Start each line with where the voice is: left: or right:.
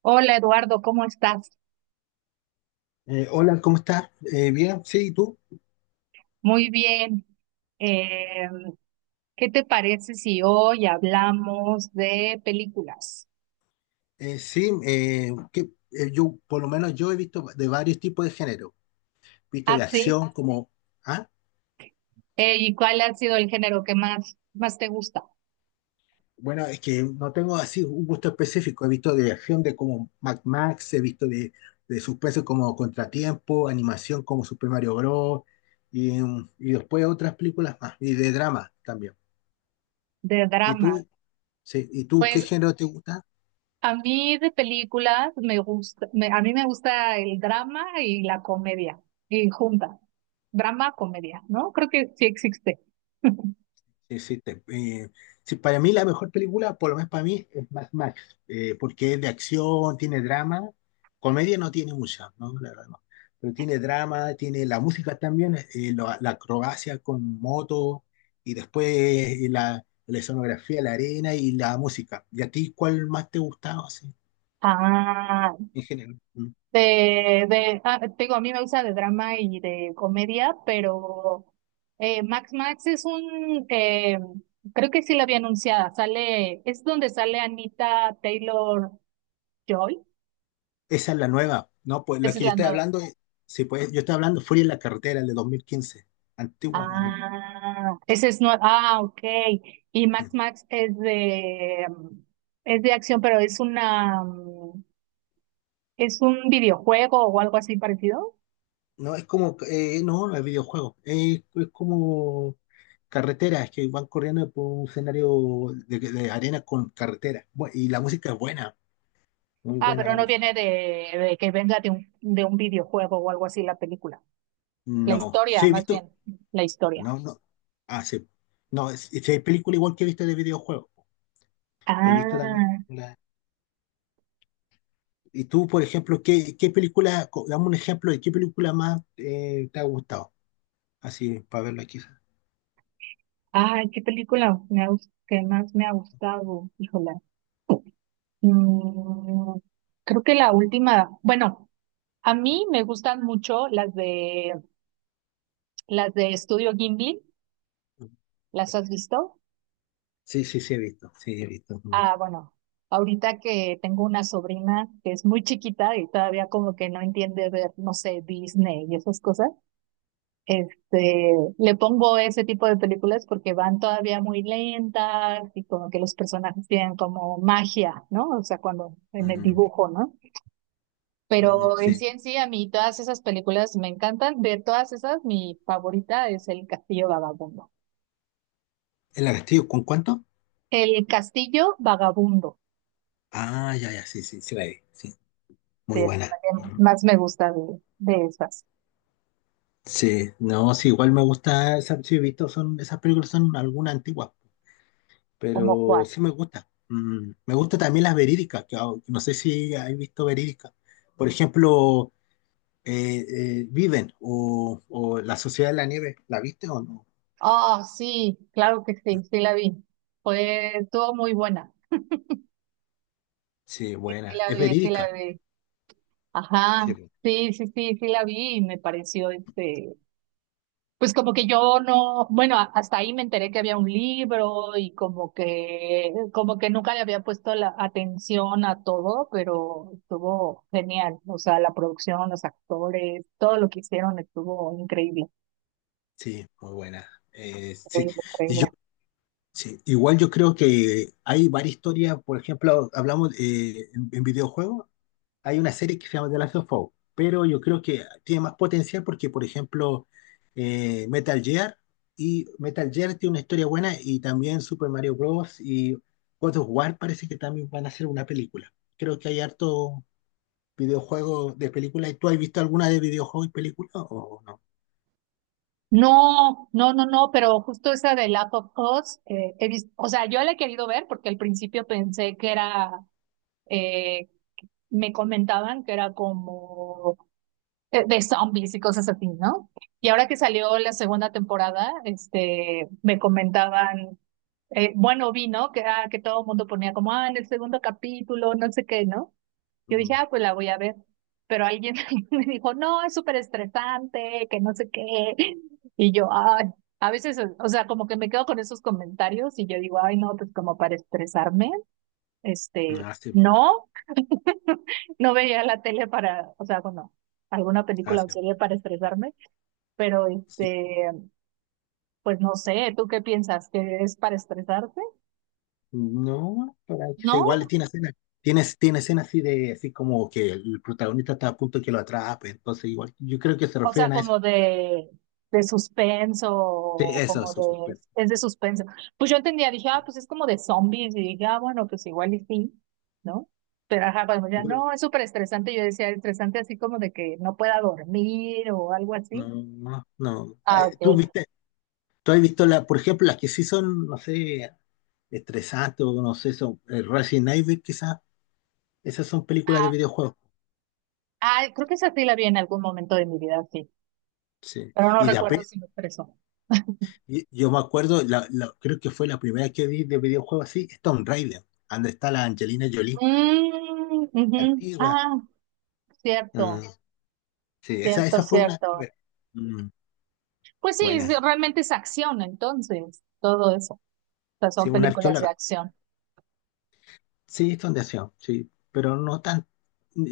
right: Hola Eduardo, ¿cómo estás?
left: Hola, ¿cómo estás? Bien, sí, ¿y tú?
right: Muy bien. Eh, ¿Qué te parece si hoy hablamos de películas?
left: Yo, por lo menos yo he visto de varios tipos de género. He visto
right: Ah,
left: de
right: sí.
left: acción como... ¿Ah?
right: ¿Y cuál ha sido el género que más te gusta?
left: Bueno, es que no tengo así un gusto específico. He visto de acción de como Mad Max, he visto de suspenso como Contratiempo, animación como Super Mario Bros. Y, y después otras películas más. Y de drama también.
right: De
left: ¿Y
right: drama.
left: tú? Sí, ¿y tú qué
right: Pues
left: género te gusta?
right: a mí de películas me gusta, a mí me gusta el drama y la comedia, y junta. Drama, comedia, ¿no? Creo que sí existe.
left: Sí, sí, sí, para mí la mejor película, por lo menos para mí, es Mad Max, porque es de acción, tiene drama, comedia no tiene mucha, ¿no? La verdad no. Pero tiene drama, tiene la música también, la acrobacia con moto, y después la escenografía, la arena y la música. ¿Y a ti cuál más te gustaba, así,
right: Ah,
left: en general? Mm.
right: Te digo, a mí me gusta de drama y de comedia, pero Max Max es un, creo que sí la había anunciada, sale, es donde sale Anita Taylor Joy,
left: Esa es la nueva, ¿no? Pues la
right: esa es
left: que yo
right: la
left: estoy
right: nueva.
left: hablando, sí, pues yo estoy hablando Furia en la carretera, el de 2015, antigua más o menos.
right: Ah, esa es nueva, ah, ok. Y
left: Mm.
right: Max Max es de, es de acción, pero es una, es un videojuego o algo así parecido.
left: No, es como, no es videojuego, es como carreteras que van corriendo por un escenario de arena con carretera. Y la música es buena, muy
right: Ah,
left: buena
right: pero
left: la
right: no
left: música.
right: viene de que venga de de un videojuego o algo así la película. La
left: No,
right: historia,
left: sí he
right: más
left: visto,
right: bien, la historia.
left: no, no, ah, sí. No, hay películas igual que he visto de videojuegos, he visto también
right: Ah,
left: películas. Y tú, por ejemplo, ¿qué, dame un ejemplo de qué película más te ha gustado? Así, para verlo aquí.
right: ay, qué película me ha, que más me ha gustado, híjola. Mm, creo que la última, bueno, a mí me gustan mucho las de Estudio Ghibli, ¿las has visto?
left: Sí, sí, sí he visto, sí he visto. Mm,
right: Ah, bueno, ahorita que tengo una sobrina que es muy chiquita y todavía como que no entiende ver, no sé, Disney y esas cosas. Este, le pongo ese tipo de películas porque van todavía muy lentas y como que los personajes tienen como magia, ¿no? O sea, cuando en el
left: mm,
right: dibujo, ¿no?
left: mm,
right: Pero en sí,
left: sí.
right: en sí, a mí todas esas películas me encantan. De todas esas, mi favorita es El Castillo Vagabundo.
left: ¿El Castillo con cuánto?
right: El Castillo Vagabundo,
left: Ah, ya, ya, sí, sí, sí la vi, sí, muy
right: sí, es la
left: buena.
right: que más me gusta de esas,
left: Sí, no, sí, igual me gusta, sí, he visto, son, esas películas son algunas antiguas,
right: como
left: pero
right: Juan.
left: sí me gusta. Mm, me gusta también las verídicas, que ah, no sé si has visto verídicas. Por ejemplo, Viven o La Sociedad de la Nieve, ¿la viste o no?
right: Oh sí, claro que sí, sí la vi. Fue, estuvo muy buena.
left: Sí,
right: Sí
left: buena,
right: la
left: es
right: vi, sí la
left: verídica.
right: vi.
left: Sí,
right: Ajá, sí, la vi y me pareció este, pues como que yo no, bueno, hasta ahí me enteré que había un libro y como que nunca le había puesto la atención a todo, pero estuvo genial, o sea, la producción, los actores, todo lo que hicieron estuvo increíble,
left: sí, muy buena. Eh, sí,
right: increíble,
left: y
right: increíble.
left: yo, sí, igual yo creo que hay varias historias, por ejemplo, hablamos en videojuegos. Hay una serie que se llama The Last of Us, pero yo creo que tiene más potencial porque, por ejemplo, eh, Metal Gear Metal Gear tiene una historia buena y también Super Mario Bros. Y God of War parece que también van a hacer una película. Creo que hay harto videojuego de película. ¿Tú has visto alguna de videojuego y película o no?
right: No, pero justo esa de Last of Us, he visto, o sea, yo la he querido ver porque al principio pensé que era eh, me comentaban que era como de zombies y cosas así, ¿no? Y ahora que salió la segunda temporada, este, me comentaban, bueno, vi, ¿no? Que, ah, que todo el mundo ponía como, ah, en el segundo capítulo, no sé qué, ¿no? Yo dije,
left: Mm,
right: ah, pues la voy a ver. Pero alguien me dijo, no, es súper estresante, que no sé qué. Y yo, ay, a veces, o sea, como que me quedo con esos comentarios y yo digo, ay, no, pues como para estresarme, este,
left: ah, sí, pues,
right: no, no veía la tele para, o sea, bueno, alguna
left: ah,
right: película
left: sí,
right: o
left: pues.
right: serie para estresarme, pero
left: Sí.
right: este, pues no sé, ¿tú qué piensas? ¿Que es para estresarte?
left: No, sea,
right: ¿No?
left: igual tiene escenas, tiene escenas así de así como que el protagonista está a punto de que lo atrape, entonces igual yo creo que se
right: O sea,
left: refieren a eso.
right: como de
left: Sí,
right: suspenso,
left: eso,
right: como
left: eso,
right: de,
left: súper.
right: es de suspenso. Pues yo entendía, dije, ah, pues es como de zombies, y dije, ah, bueno, pues igual y sí, ¿no? Pero ajá, cuando ya
left: Bueno,
right: no, es súper estresante, yo decía, estresante así como de que no pueda dormir o algo
left: no,
right: así.
left: no, no.
right: Ah, ok.
left: ¿Tú viste, tú has visto la, por ejemplo, las que sí son, no sé, estresantes o no sé, son Resident Evil, quizás, esas son películas de videojuegos.
right: Ah, creo que esa sí la vi en algún momento de mi vida, sí,
left: Sí.
right: pero no recuerdo si me expresó.
left: Yo me acuerdo, creo que fue la primera que vi de videojuego así, es Tomb Raider, donde está la Angelina Jolie,
right: Mm, ujú.
left: antigua.
right: Ah,
left: Mm,
right: cierto,
left: sí, esa,
right: cierto,
left: esa fue una.
right: cierto.
left: Mm,
right: Pues sí,
left: buena.
right: realmente es acción, entonces, todo eso. O sea,
left: Sí,
right: son
left: una
right: películas de
left: arqueóloga.
right: acción.
left: Sí, son de acción, sí, pero no tan...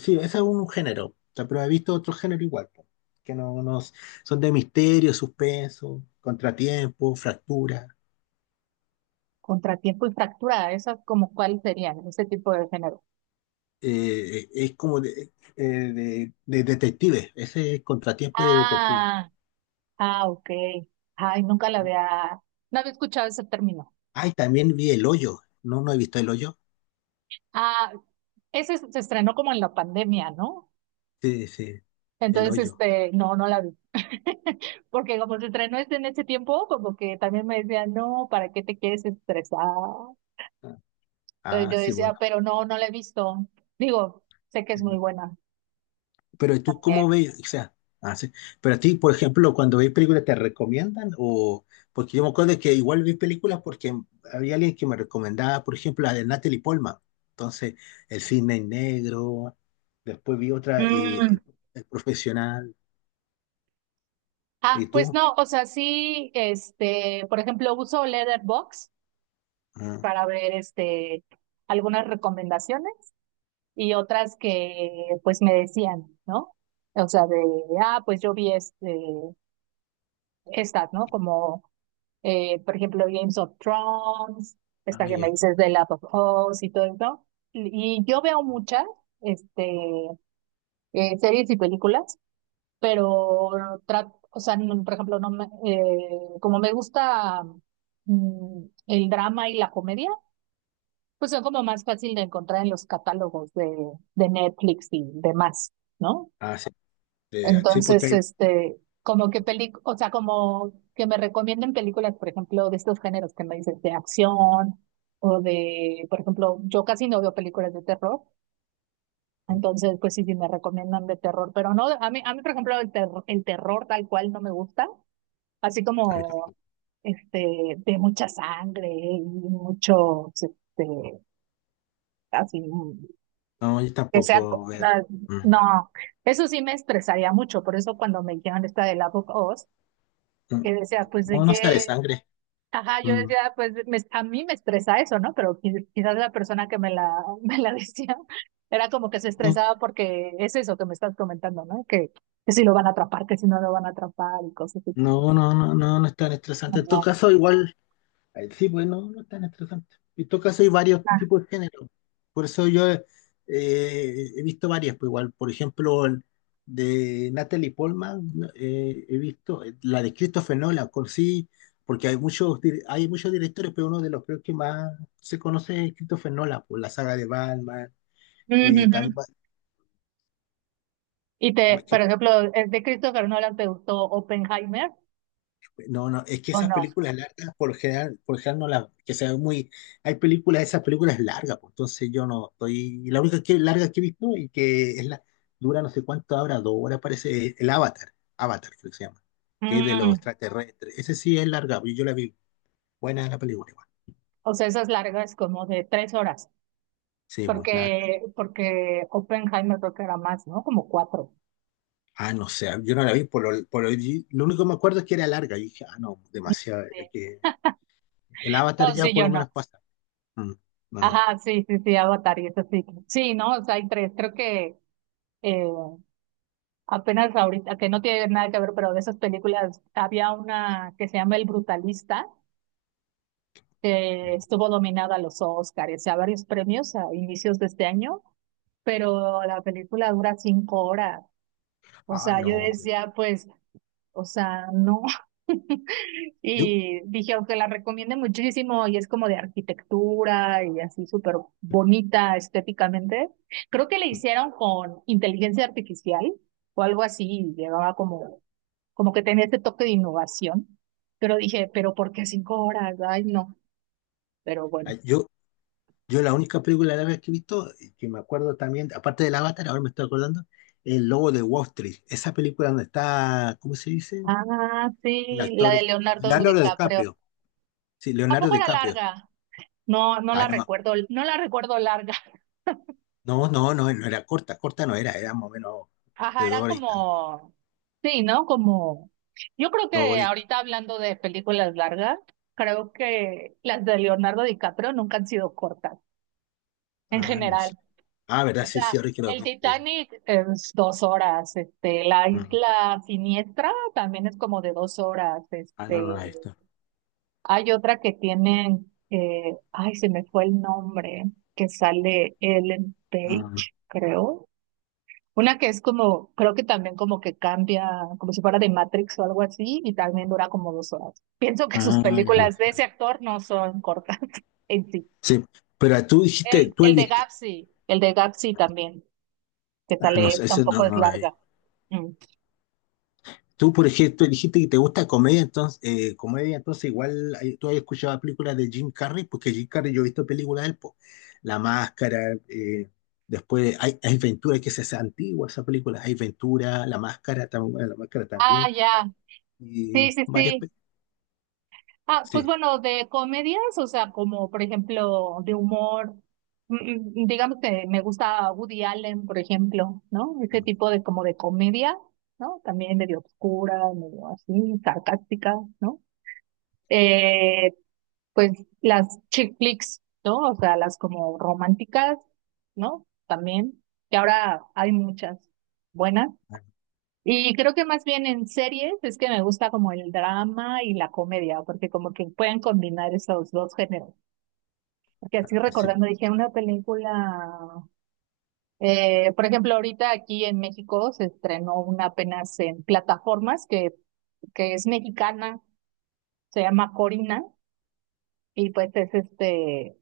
left: Sí, ese es un género, o sea, pero he visto otro género igual, po, que son de misterio, suspenso, contratiempo, fractura.
right: Contratiempo y fractura, esas como cuáles serían, ese tipo de género.
left: Es como de detective, ese es contratiempo de detective.
right: Ah, ah, ok. Ay, nunca la había, no había escuchado ese término.
left: Ay, también vi El Hoyo, ¿no? ¿No he visto El Hoyo?
right: Ah, ese se estrenó como en la pandemia, ¿no?
left: Sí, sí, El
right: Entonces,
left: Hoyo.
right: este, no, no la vi. Porque como se estrenó este en ese tiempo, como que también me decían, no, ¿para qué te quieres estresar?
left: Ah,
right: Entonces
left: ah,
right: yo
left: sí, bueno.
right: decía, pero no, no la he visto. Digo, sé que es
left: Sí.
right: muy buena.
left: Pero tú cómo
right: También.
left: ves, o sea, ah, sí. Pero a ti, por ejemplo, cuando ves películas, ¿te recomiendan? O, porque yo me acuerdo que igual vi películas porque había alguien que me recomendaba, por ejemplo, la de Natalie Polman. Entonces, El Cisne Negro, después vi otra,
right: Mm.
left: El Profesional, ¿y
right: Ah, pues
left: tú?
right: no, o sea, sí, este, por ejemplo, uso Letterboxd
left: Ah,
right: para ver, este, algunas recomendaciones y otras que, pues, me decían, ¿no? O sea, de, pues yo vi este, estas, ¿no? Como por ejemplo, Games of Thrones, esta
left: ah,
right: que me
left: ya.
right: dices de Last of Us y todo eso. Y yo veo muchas este, series y películas, pero trato, o sea, por ejemplo, no me, como me gusta mm, el drama y la comedia, pues son como más fácil de encontrar en los catálogos de Netflix y demás, ¿no?
left: Ah, sí, sí, porque
right: Entonces,
left: hay...
right: este, como que peli, o sea, como que me recomienden películas, por ejemplo, de estos géneros que me dices, de acción por ejemplo, yo casi no veo películas de terror, entonces, pues sí, sí me recomiendan de terror, pero no, a mí, por ejemplo, el terror tal cual no me gusta, así
left: Ahí está.
right: como, este, de mucha sangre y mucho, este, así,
left: No, yo
right: que sea,
left: tampoco
right: co-
left: veo.
right: no,
left: Mm,
right: no, eso sí me estresaría mucho, por eso cuando me dijeron esta de la of Us,
left: mm.
right: que decía, pues de
left: No, no sale
right: qué,
left: sangre.
right: ajá, yo
left: Mm,
right: decía, a mí me estresa eso, ¿no? Pero quizás la persona que me la, me la decía era como que se
left: no,
right: estresaba porque es eso que me estás comentando, ¿no? Que si lo van a atrapar, que si no lo van a atrapar y cosas así.
left: no, no, no, no, no es tan estresante. En
right: Ajá.
left: todo caso, igual... Ahí sí, pues no, no es tan estresante. En todo caso hay varios
right: Ah,
left: tipos de género. Por eso yo he visto varias, pues igual, por ejemplo, el de Natalie Portman, ¿no? He visto la de Christopher Nolan, con sí, porque hay muchos, hay muchos directores, pero uno de los creo que más se conoce es Christopher Nolan, por la saga de Batman,
right: ujú,
left: eh, también
right: ujú. Y te,
left: va-
right: por ejemplo, ¿el de Christopher Nolan te gustó Oppenheimer
left: No, no, es que
right: o
left: esas
right: no?
left: películas largas, por lo general no las, que se ven muy, hay películas, esas películas largas, pues, entonces yo no estoy, la única que, larga que he visto y que es la, dura no sé cuánto ahora, dos horas parece, es el Avatar, Avatar creo que se llama, que es de los
right: Mm,
left: extraterrestres, ese sí es larga, pues, yo la vi, buena la película igual,
right: o sea, esas largas como de tres horas,
left: sí, pues larga,
right: porque, porque Oppenheimer creo que era más, ¿no? Como cuatro.
left: ah, no sé, yo no la vi, lo único que me acuerdo es que era larga, y dije, ah, no,
right: No
left: demasiado,
right: sé.
left: es que el Avatar
right: No,
left: ya
right: sí,
left: por
right: yo
left: lo
right: no.
left: menos pasa, mm, no,
right: Ajá, sí, Avatar y eso sí. Sí, no, o sea, hay tres. Creo que eh, apenas ahorita, que no tiene nada que ver, pero de esas películas había una que se llama El Brutalista, que
left: mm.
right: estuvo nominada a los Oscars y a varios premios a inicios de este año, pero la película dura cinco horas. O
left: Ah,
right: sea, yo
left: no,
right: decía, pues o sea, no.
left: yo...
right: Y dije, aunque la recomiende muchísimo y es como de arquitectura y así súper bonita estéticamente, creo que le hicieron con inteligencia artificial o algo así, y llevaba como, como que tenía este toque de innovación, pero dije, pero ¿por qué cinco horas? Ay, no, pero bueno.
left: Yo, Yo la única película árabe que he visto, que me acuerdo también, aparte del Avatar, ahora me estoy acordando, El Lobo de Wall Street. Esa película donde está, ¿cómo se dice?
right: Ah,
left: El
right: sí, la
left: actor,
right: de Leonardo
left: Leonardo
right: DiCaprio.
left: DiCaprio. Sí,
right: ¿A
left: Leonardo
right: poco era
left: DiCaprio.
right: larga? No,
left: Ah, no, ma-
right: no la recuerdo larga.
left: no, no, no, no era corta, corta no era, era más o menos
right: Ajá,
left: de dos
right: era
left: horas y tanto,
right: como sí, ¿no? Como yo creo
left: dos
right: que
left: horas y tanto.
right: ahorita hablando de películas largas, creo que las de Leonardo DiCaprio nunca han sido cortas, en
left: Ah, no sé.
right: general.
left: Ah, verdad,
right: O
left: sí, sí,
right: sea,
left: ahora que lo
right: el
left: pienso, sí.
right: Titanic es dos horas, este, la
left: Mm.
right: Isla Siniestra también es como de dos horas,
left: Ah, no, no, no,
right: este,
left: esto.
right: hay otra que tienen, ay, se me fue el nombre, que sale Ellen
left: Ah,
right: Page, creo. Una que es como, creo que también como que cambia, como si fuera de Matrix o algo así, y también dura como dos horas. Pienso que sus
left: ah, ya.
right: películas de ese actor no son cortas en sí.
left: Sí, pero tú dijiste,
right: El,
left: tú has
right: el de
left: visto,
right: Gapsi, el de Gapsi también, que
left: ah, no
right: sale,
left: sé, ese
right: tampoco
left: no,
right: es
left: no, no,
right: larga. Mm.
left: tú, por ejemplo, dijiste que te gusta comedia, entonces, igual tú has escuchado películas de Jim Carrey, porque Jim Carrey yo he visto películas de él, po. La Máscara, después hay, hay Ventura, que esa es antigua, esa película, hay Ventura, La Máscara, bueno, La Máscara
right: Ah,
left: también,
right: ya. Sí,
left: y
right: sí,
left: varias
right: sí.
left: películas.
right: Ah, pues
left: Sí,
right: bueno, de comedias, o sea, como por ejemplo de humor, mm, digamos que me gusta Woody Allen, por ejemplo, ¿no? Ese tipo de como de comedia, ¿no? También medio oscura, medio así, sarcástica, ¿no? Eh, pues las chick flicks, ¿no? O sea, las como románticas, ¿no? También, que ahora hay muchas buenas.
left: ah,
right: Y creo que más bien en series es que me gusta como el drama y la comedia, porque como que pueden combinar esos dos géneros. Porque así
left: hace,
right: recordando, dije, una película, por ejemplo, ahorita aquí en México se estrenó una apenas en plataformas que es mexicana, se llama Corina, y pues es este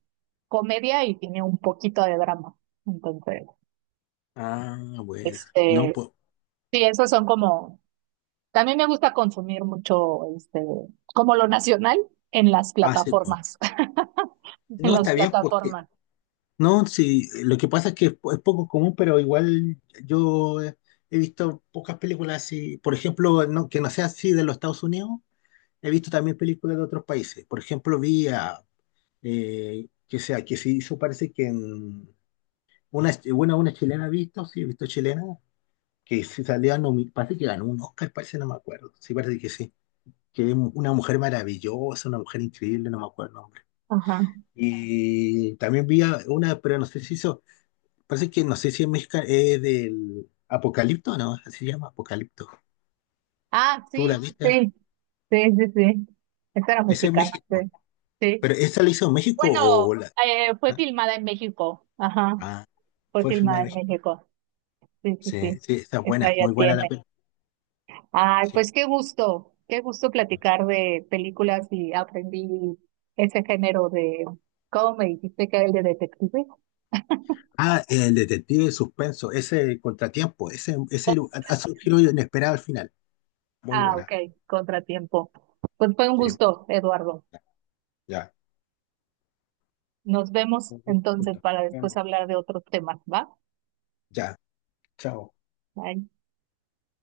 right: comedia y tiene un poquito de drama. Entonces,
left: ah, buena, no,
right: este,
left: pues,
right: sí, esos son como también me gusta consumir mucho, este, como lo nacional en las
left: hace, po.
right: plataformas, en
left: No,
right: las
left: está bien, porque
right: plataformas.
left: no, sí, lo que pasa es que es, es poco común, pero igual yo he, he visto pocas películas así, por ejemplo, no, que no sea así de los Estados Unidos, he visto también películas de otros países. Por ejemplo, vi a, que sea, que se hizo, parece que en una, bueno, una chilena he visto, sí, he visto chilena, que se salía, parece que ganó un Oscar, parece, no me acuerdo, sí, parece que sí, que es una mujer maravillosa, una mujer increíble, no me acuerdo el nombre.
right: Ajá.
left: Y también vi a una, pero no sé si hizo. Parece que no sé si es mexicana, es del Apocalipto, ¿no? Así se llama Apocalipto.
right: Ah,
left: ¿Tú la ah,
right: sí,
left: viste?
right: sí, sí, sí, sí. Esta era
left: Esa es
right: mexicana, sí,
left: México.
right: sí.
left: ¿Pero esa la hizo México
right: Bueno,
left: o la...?
right: fue
left: Ah,
right: filmada en México. Ajá,
left: ah,
right: fue
left: fue filmada
right: filmada
left: en
right: en
left: México.
right: México. Sí, sí,
left: Sí,
right: sí.
left: sí, está
right: Esta
left: buena,
right: ya
left: muy buena la
right: tiene.
left: película.
right: Ay,
left: Sí.
right: pues qué gusto platicar de películas y aprendí ese género de, ¿cómo me dijiste que era el de detective?
left: Ah, el detective de suspenso, ese contratiempo, ese hace un giro inesperado al final. Muy
right: Ah, ok,
left: buena.
right: contratiempo. Pues fue un
left: Sí,
right: gusto, Eduardo.
left: ya. Ya.
right: Nos vemos
left: Nos
right: entonces para después
left: vemos.
right: hablar de otros temas, ¿va?
left: Ya, chao.
right: Bye.